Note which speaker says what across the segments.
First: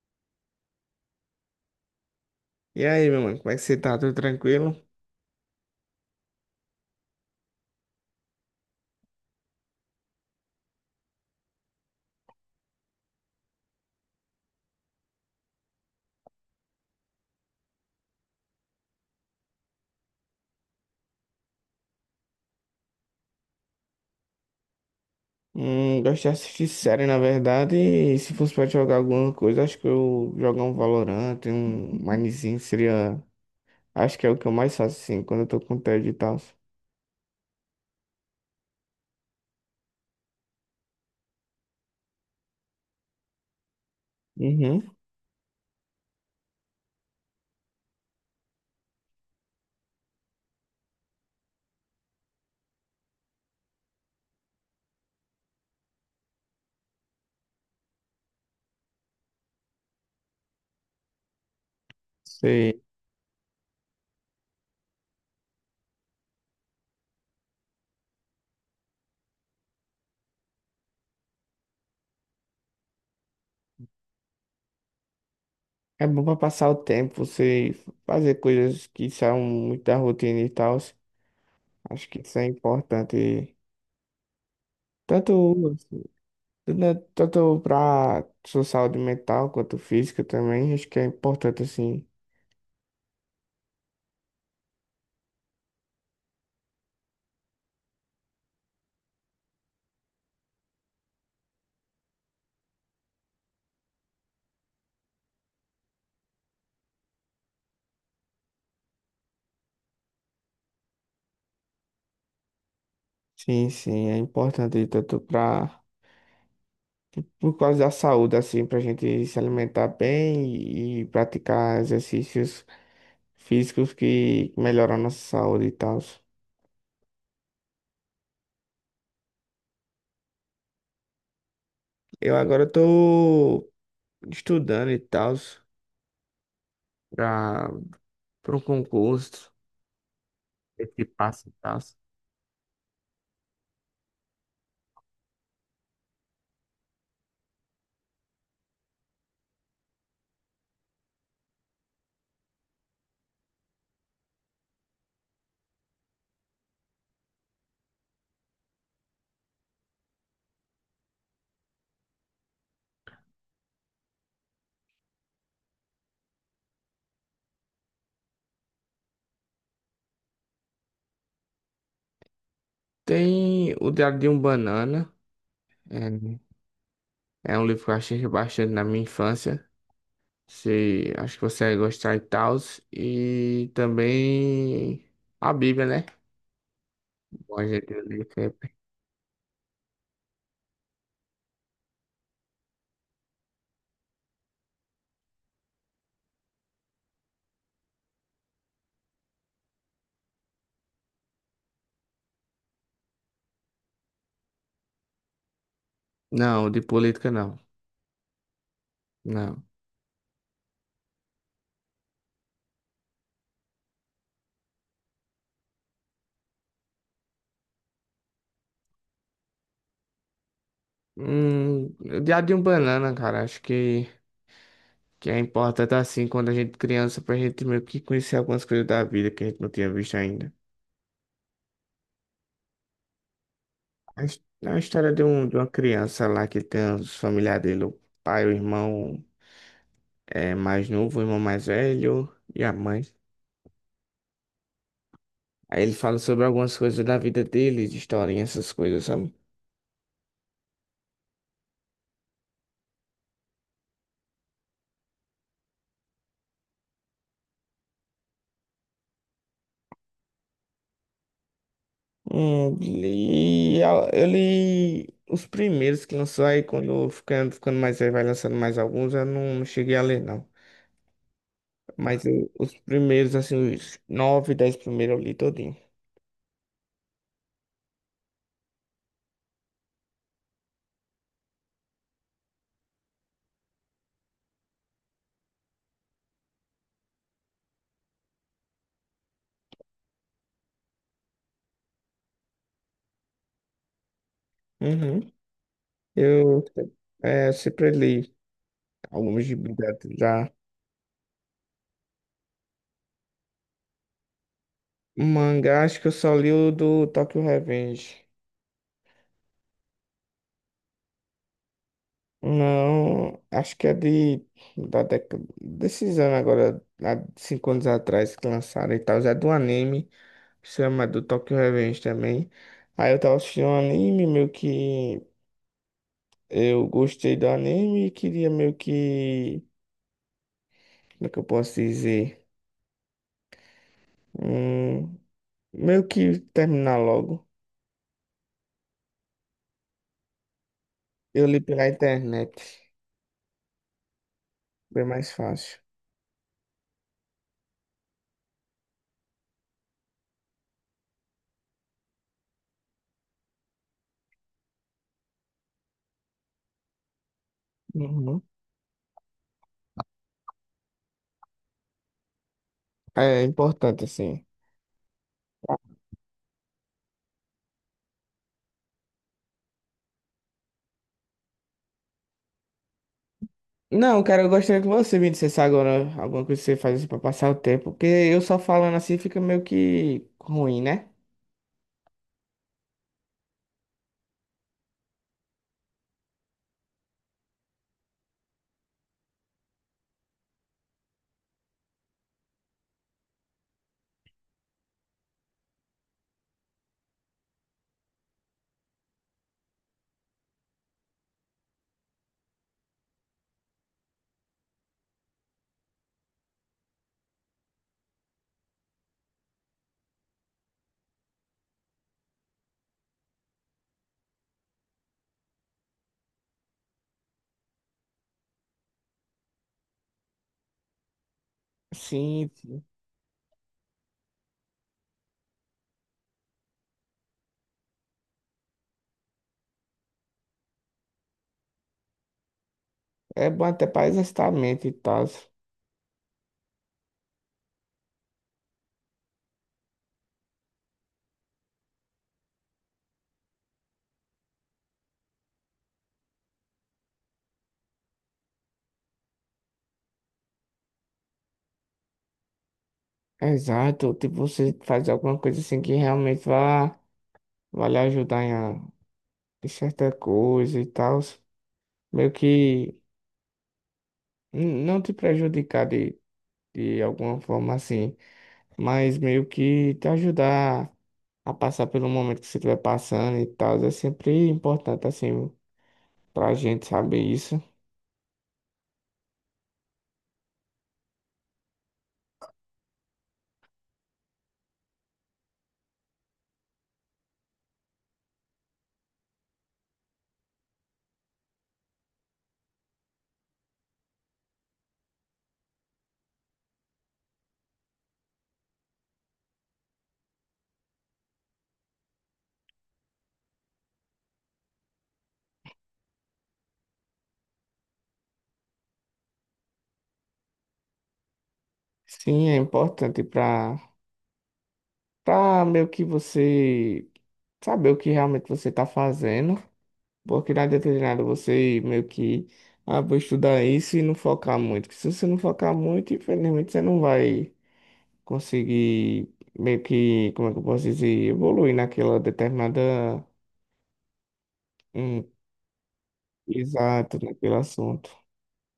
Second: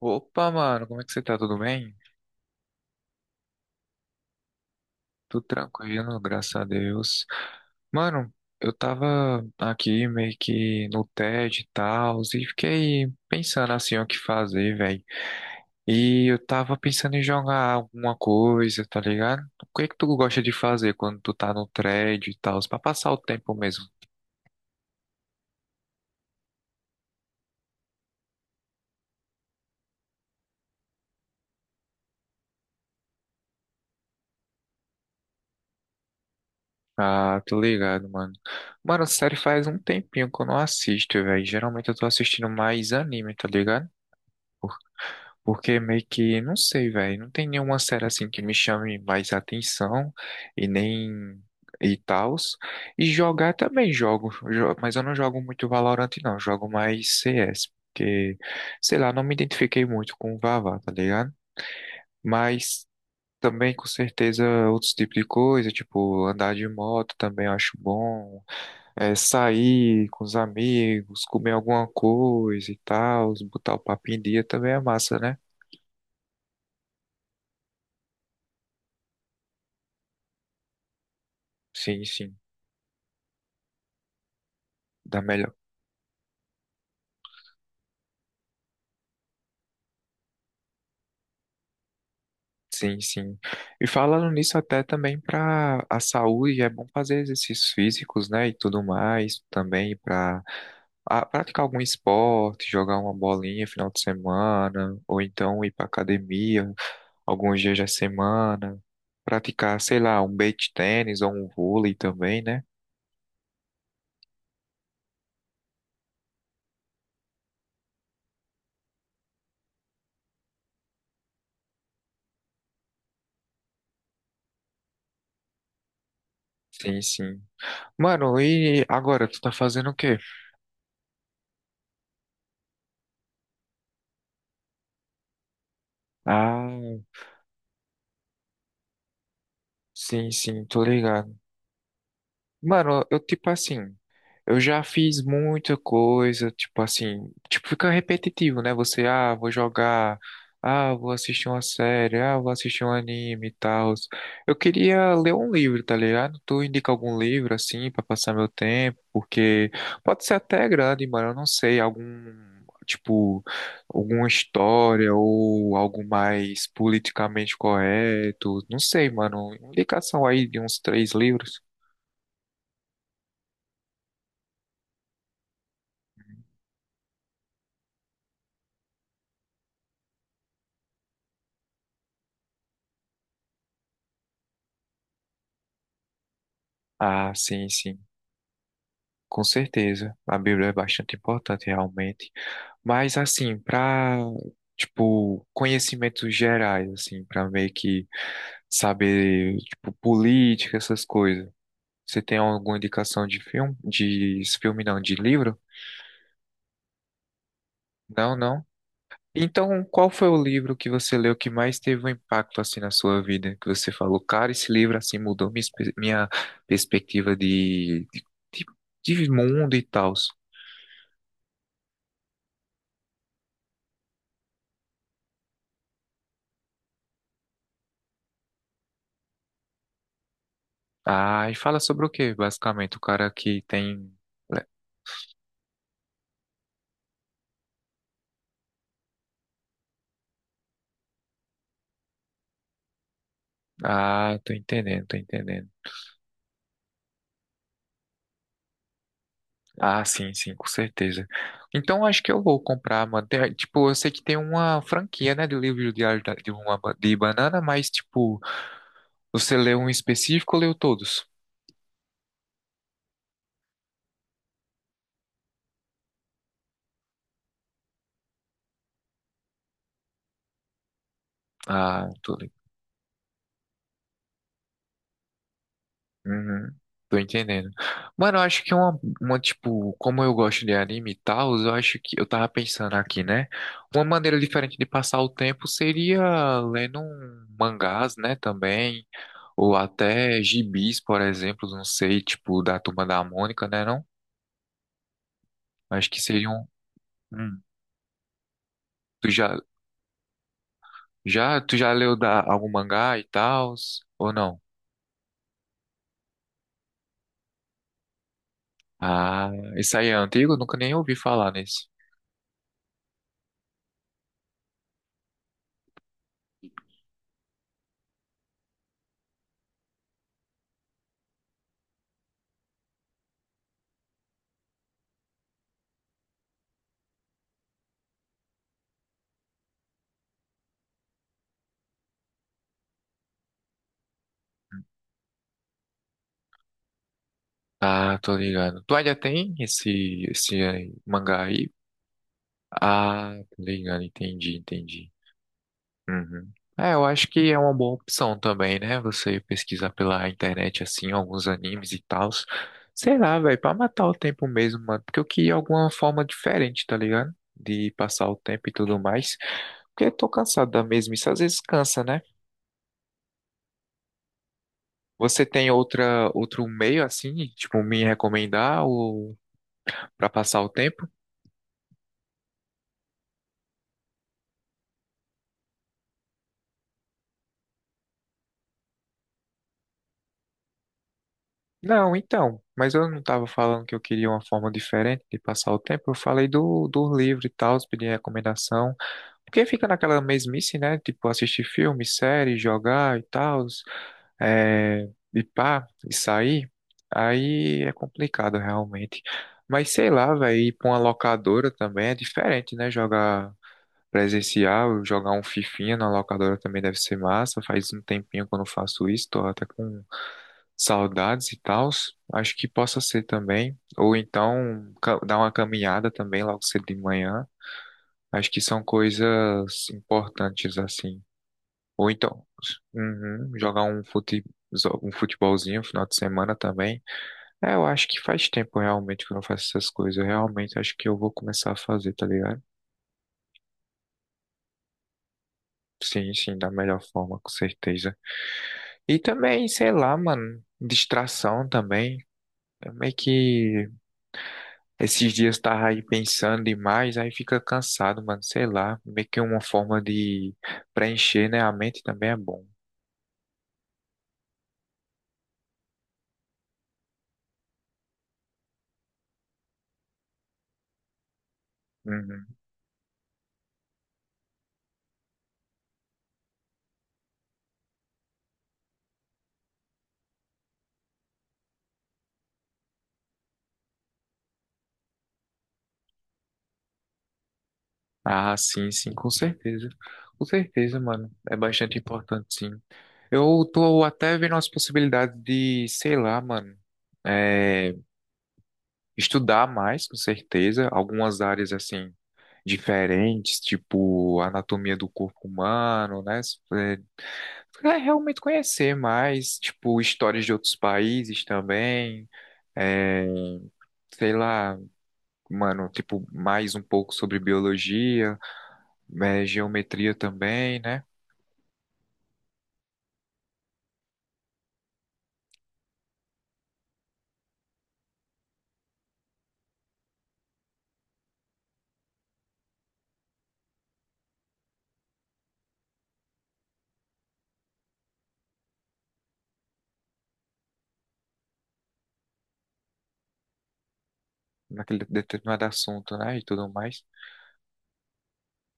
Speaker 1: Opa, mano, como é que você tá? Tudo bem?
Speaker 2: E aí, meu mano, como é que você tá? Tudo tranquilo?
Speaker 1: Tudo tranquilo, graças a Deus. Mano, eu tava aqui meio que no TED e tal, e fiquei pensando assim o que fazer, velho. E eu tava pensando em jogar alguma coisa, tá ligado? O que é que tu gosta de fazer quando tu tá no TED e tal, pra passar o tempo mesmo?
Speaker 2: Gosto de assistir série, na verdade, e se fosse pra jogar alguma coisa, acho que eu jogar um Valorant, um Minezinho seria. Acho que é o que eu mais faço, assim, quando eu tô com tédio e tal.
Speaker 1: Ah, tô ligado, mano. Mano, sério, faz um tempinho que eu não assisto, velho. Geralmente eu tô assistindo mais anime, tá ligado?
Speaker 2: Uhum,
Speaker 1: Porque meio que, não sei, velho, não tem nenhuma série assim que me chame mais atenção e nem e tals. E jogar também jogo, mas eu não jogo muito Valorant não, jogo mais CS, porque sei lá, não me identifiquei muito com o Vavá, tá ligado?
Speaker 2: sei.
Speaker 1: Mas também com certeza outros tipos de coisa, tipo andar de moto também eu acho bom, sair com os amigos, comer alguma coisa e tal, botar o papo em dia também é massa, né?
Speaker 2: É bom pra passar o tempo, você fazer coisas que são muito da rotina e tal.
Speaker 1: Sim,
Speaker 2: Acho que
Speaker 1: sim.
Speaker 2: isso é importante,
Speaker 1: Dá
Speaker 2: tanto,
Speaker 1: melhor.
Speaker 2: tanto pra sua saúde mental quanto física também, acho que é importante, assim.
Speaker 1: Sim, sim. E falando nisso até também para a saúde, é bom fazer exercícios físicos, né, e tudo mais, também para praticar algum esporte, jogar uma bolinha final de semana, ou então ir para academia alguns dias da semana, praticar, sei lá, um beach tênis ou um vôlei também, né?
Speaker 2: Sim, sim, é importante tanto para por causa da saúde, assim, para a gente se alimentar bem e, praticar exercícios físicos que melhoram a nossa saúde e tal.
Speaker 1: Sim, sim. Mano, e agora tu tá fazendo o quê?
Speaker 2: Eu agora estou estudando e tal
Speaker 1: Ah,
Speaker 2: para para um concurso,
Speaker 1: sim, sim, tô
Speaker 2: esse
Speaker 1: ligado.
Speaker 2: passo e tal.
Speaker 1: Mano, eu tipo assim, eu já fiz muita coisa, tipo assim, tipo fica repetitivo, né? Você, ah, vou jogar, ah, vou assistir uma série, ah, vou assistir um anime e tal. Eu queria ler um livro, tá ligado? Tu indica algum livro assim pra passar meu tempo, porque pode ser até grande, mano, eu não sei, algum tipo alguma história ou algo mais politicamente correto, não sei, mano, indicação aí de uns três livros.
Speaker 2: Tem o Diário de um Banana, é, é um livro que eu achei bastante na minha infância. Se, acho que você vai gostar e tal. E também a Bíblia, né?
Speaker 1: Ah, sim,
Speaker 2: Monja de
Speaker 1: sim,
Speaker 2: Olimpíada.
Speaker 1: com certeza. A Bíblia é bastante importante, realmente. Mas, assim, para, tipo, conhecimentos gerais, assim, para meio que saber, tipo, política, essas coisas. Você tem alguma indicação de filme? De filme não, de livro?
Speaker 2: Não, de política não.
Speaker 1: Não, não.
Speaker 2: Não.
Speaker 1: Então, qual foi o livro que você leu que mais teve um impacto, assim, na sua vida? Que você falou, cara, esse livro, assim, mudou minha, minha perspectiva de de mundo e tal.
Speaker 2: Hum, de um Banana, cara, que é importante assim quando a gente criança pra gente meio que conhecer algumas coisas da vida que a gente não tinha visto ainda.
Speaker 1: Ah, e fala sobre o quê, basicamente? O cara que tem.
Speaker 2: A história de uma criança lá que tem os familiares dele, o pai, o irmão mais novo, o irmão mais velho e a mãe.
Speaker 1: Ah, tô entendendo, tô entendendo.
Speaker 2: Aí ele fala sobre algumas coisas da vida dele, de historinha, essas coisas, sabe?
Speaker 1: Ah, sim, sim, com certeza. Então acho que eu vou comprar, mano. Tipo, eu sei que tem uma franquia, né, do livro diário de de banana, mas tipo, você leu um específico ou leu todos?
Speaker 2: Li, eu li os primeiros que lançou aí, quando ficando mais aí, vai lançando mais alguns, eu não cheguei a ler, não.
Speaker 1: Ah,
Speaker 2: Mas
Speaker 1: tô ligado.
Speaker 2: os primeiros, assim, os nove, dez primeiros eu li todinho.
Speaker 1: Uhum, tô entendendo. Mano, eu acho que tipo, como eu gosto de anime e tal, eu acho que eu tava pensando aqui, né? Uma maneira diferente de passar o tempo seria lendo um mangás, né, também, ou até gibis, por exemplo, não sei, tipo, da Turma da Mônica, né, não?
Speaker 2: Uhum.
Speaker 1: Acho que seria
Speaker 2: Eu,
Speaker 1: um, um-
Speaker 2: sempre li
Speaker 1: tu
Speaker 2: alguns de
Speaker 1: já,
Speaker 2: Bíblia já.
Speaker 1: já, tu já leu da, algum mangá e tal, ou não?
Speaker 2: Mangá, acho que eu só li o do Tokyo Revenge.
Speaker 1: Ah, isso aí é antigo? Eu nunca nem ouvi falar nesse.
Speaker 2: Não, acho que é da década, desses anos agora, há 5 anos atrás que lançaram e tal, já é do anime. Chama do Tokyo Revenge também. Aí eu tava assistindo um anime, meio que eu gostei do anime e queria meio que. Como é que eu posso dizer? Hum, meio que terminar logo.
Speaker 1: Ah, tô ligado. Tu ainda tem esse, esse aí, mangá
Speaker 2: Eu li
Speaker 1: aí?
Speaker 2: pela internet.
Speaker 1: Ah, tô ligado, entendi,
Speaker 2: Bem
Speaker 1: entendi.
Speaker 2: mais fácil.
Speaker 1: Uhum. É, eu acho que é uma boa opção também, né? Você pesquisar pela internet, assim, alguns animes e tals. Sei lá, velho, pra matar o tempo mesmo, mano. Porque eu queria alguma forma diferente, tá ligado? De passar o
Speaker 2: Uhum.
Speaker 1: tempo e tudo mais. Porque eu tô cansado da mesma, isso às vezes cansa, né?
Speaker 2: É importante, assim.
Speaker 1: Você tem outra, outro meio, assim, tipo, me recomendar ou... para passar o tempo?
Speaker 2: Não, cara, eu gostaria que você me dissesse agora alguma coisa que você faz assim pra passar o tempo, porque eu só falando assim fica meio que ruim, né?
Speaker 1: Não, então, mas eu não estava falando que eu queria uma forma diferente de passar o tempo. Eu falei do livro e tal, pedi recomendação. Porque fica naquela mesmice, né? Tipo, assistir filme, série, jogar e tal, é, e pá, e sair. Aí é complicado realmente. Mas sei lá, velho, ir pra uma locadora também é diferente, né? Jogar presencial, jogar um fifinha na locadora também deve ser massa. Faz um tempinho que eu não faço isso, tô até com saudades e tals. Acho que possa ser também. Ou então dar uma caminhada também logo cedo de manhã. Acho que são coisas importantes assim. Ou então
Speaker 2: Sim, sim.
Speaker 1: uhum, um futebolzinho no final de semana também. É, eu acho que faz tempo realmente que eu não faço essas coisas. Eu realmente acho que eu vou começar a fazer, tá ligado?
Speaker 2: É bom até pra exercitar a mente e tal.
Speaker 1: Sim, sim, da melhor forma, com certeza. E também, sei lá, mano, distração também. É meio que esses dias tava aí pensando demais, aí fica cansado, mano, sei lá. Meio que uma forma de preencher, né? A mente também é bom.
Speaker 2: Exato, tipo, você faz alguma coisa assim que realmente vai lhe ajudar em, em certa coisa e tal, meio
Speaker 1: Uhum.
Speaker 2: que não te prejudicar de alguma forma assim, mas meio que te ajudar a passar pelo momento que você estiver passando e tal, é sempre importante assim pra gente saber isso.
Speaker 1: Ah, sim, sim, com certeza. Com certeza, mano. É bastante importante, sim. Eu tô até vendo as possibilidades de, sei lá, mano. é, Estudar mais, com certeza, algumas áreas assim diferentes, tipo anatomia do corpo humano, né? É, é realmente conhecer mais, tipo, histórias de outros países também, é, sei lá, mano, tipo, mais um pouco sobre biologia, geometria também, né?
Speaker 2: Sim, é importante pra meio que você saber o que realmente você tá fazendo. Porque não adianta você meio que, ah, vou estudar isso e não focar muito. Porque se você não focar muito, infelizmente você não vai conseguir meio que, como é que eu posso dizer, evoluir naquela determinada,
Speaker 1: Naquele
Speaker 2: hum,
Speaker 1: determinado assunto, né? E tudo mais.
Speaker 2: exato, naquele assunto.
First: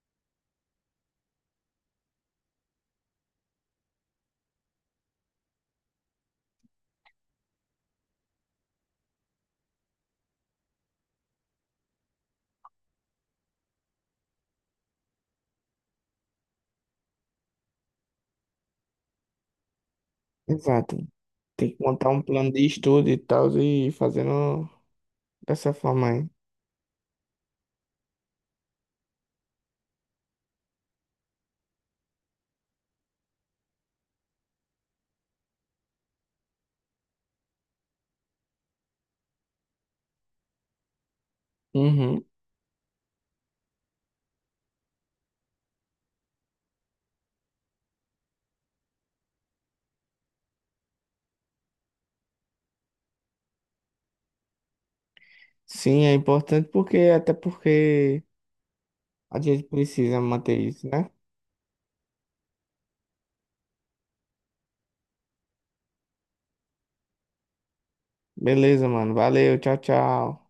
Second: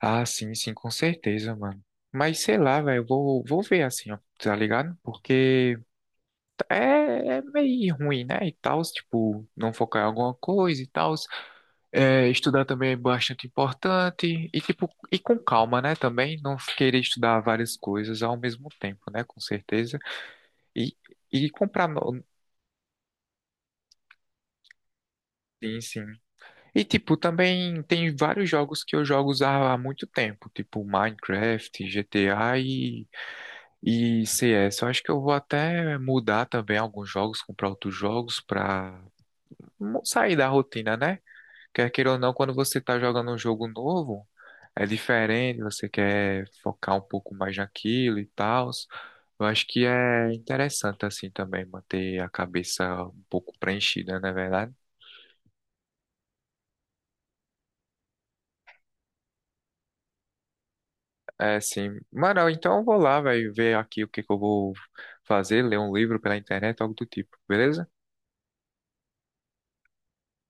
Speaker 1: Ah, sim, sim, com certeza, mano. Mas sei lá, velho, vou ver assim, ó, tá ligado? Porque. É, é meio ruim, né? E tal, tipo, não focar em alguma coisa e tal. É, estudar também é bastante importante. E, tipo, e com calma, né? Também não querer estudar várias coisas ao mesmo tempo, né? Com certeza. E,
Speaker 2: Exato.
Speaker 1: e
Speaker 2: Tem que
Speaker 1: comprar.
Speaker 2: montar um
Speaker 1: No-
Speaker 2: plano de estudo e tal e ir fazendo dessa
Speaker 1: Sim, sim.
Speaker 2: forma aí.
Speaker 1: E, tipo, também tem vários jogos que eu jogo há muito tempo, tipo Minecraft, GTA e CS. Eu acho que eu vou até mudar também alguns jogos, comprar outros jogos pra sair da rotina, né? Quer queira ou
Speaker 2: Uhum.
Speaker 1: não, quando você está jogando um jogo novo, é diferente, você quer focar um pouco mais naquilo e tal. Eu acho que é interessante, assim, também manter a cabeça um pouco preenchida, não é verdade?
Speaker 2: Sim, é importante porque, até porque a gente precisa manter isso, né?
Speaker 1: É, sim. Mano, então eu vou lá, velho, ver aqui o que que eu vou fazer, ler um livro pela internet, algo do tipo, beleza?
Speaker 2: Beleza, mano. Valeu, tchau, tchau.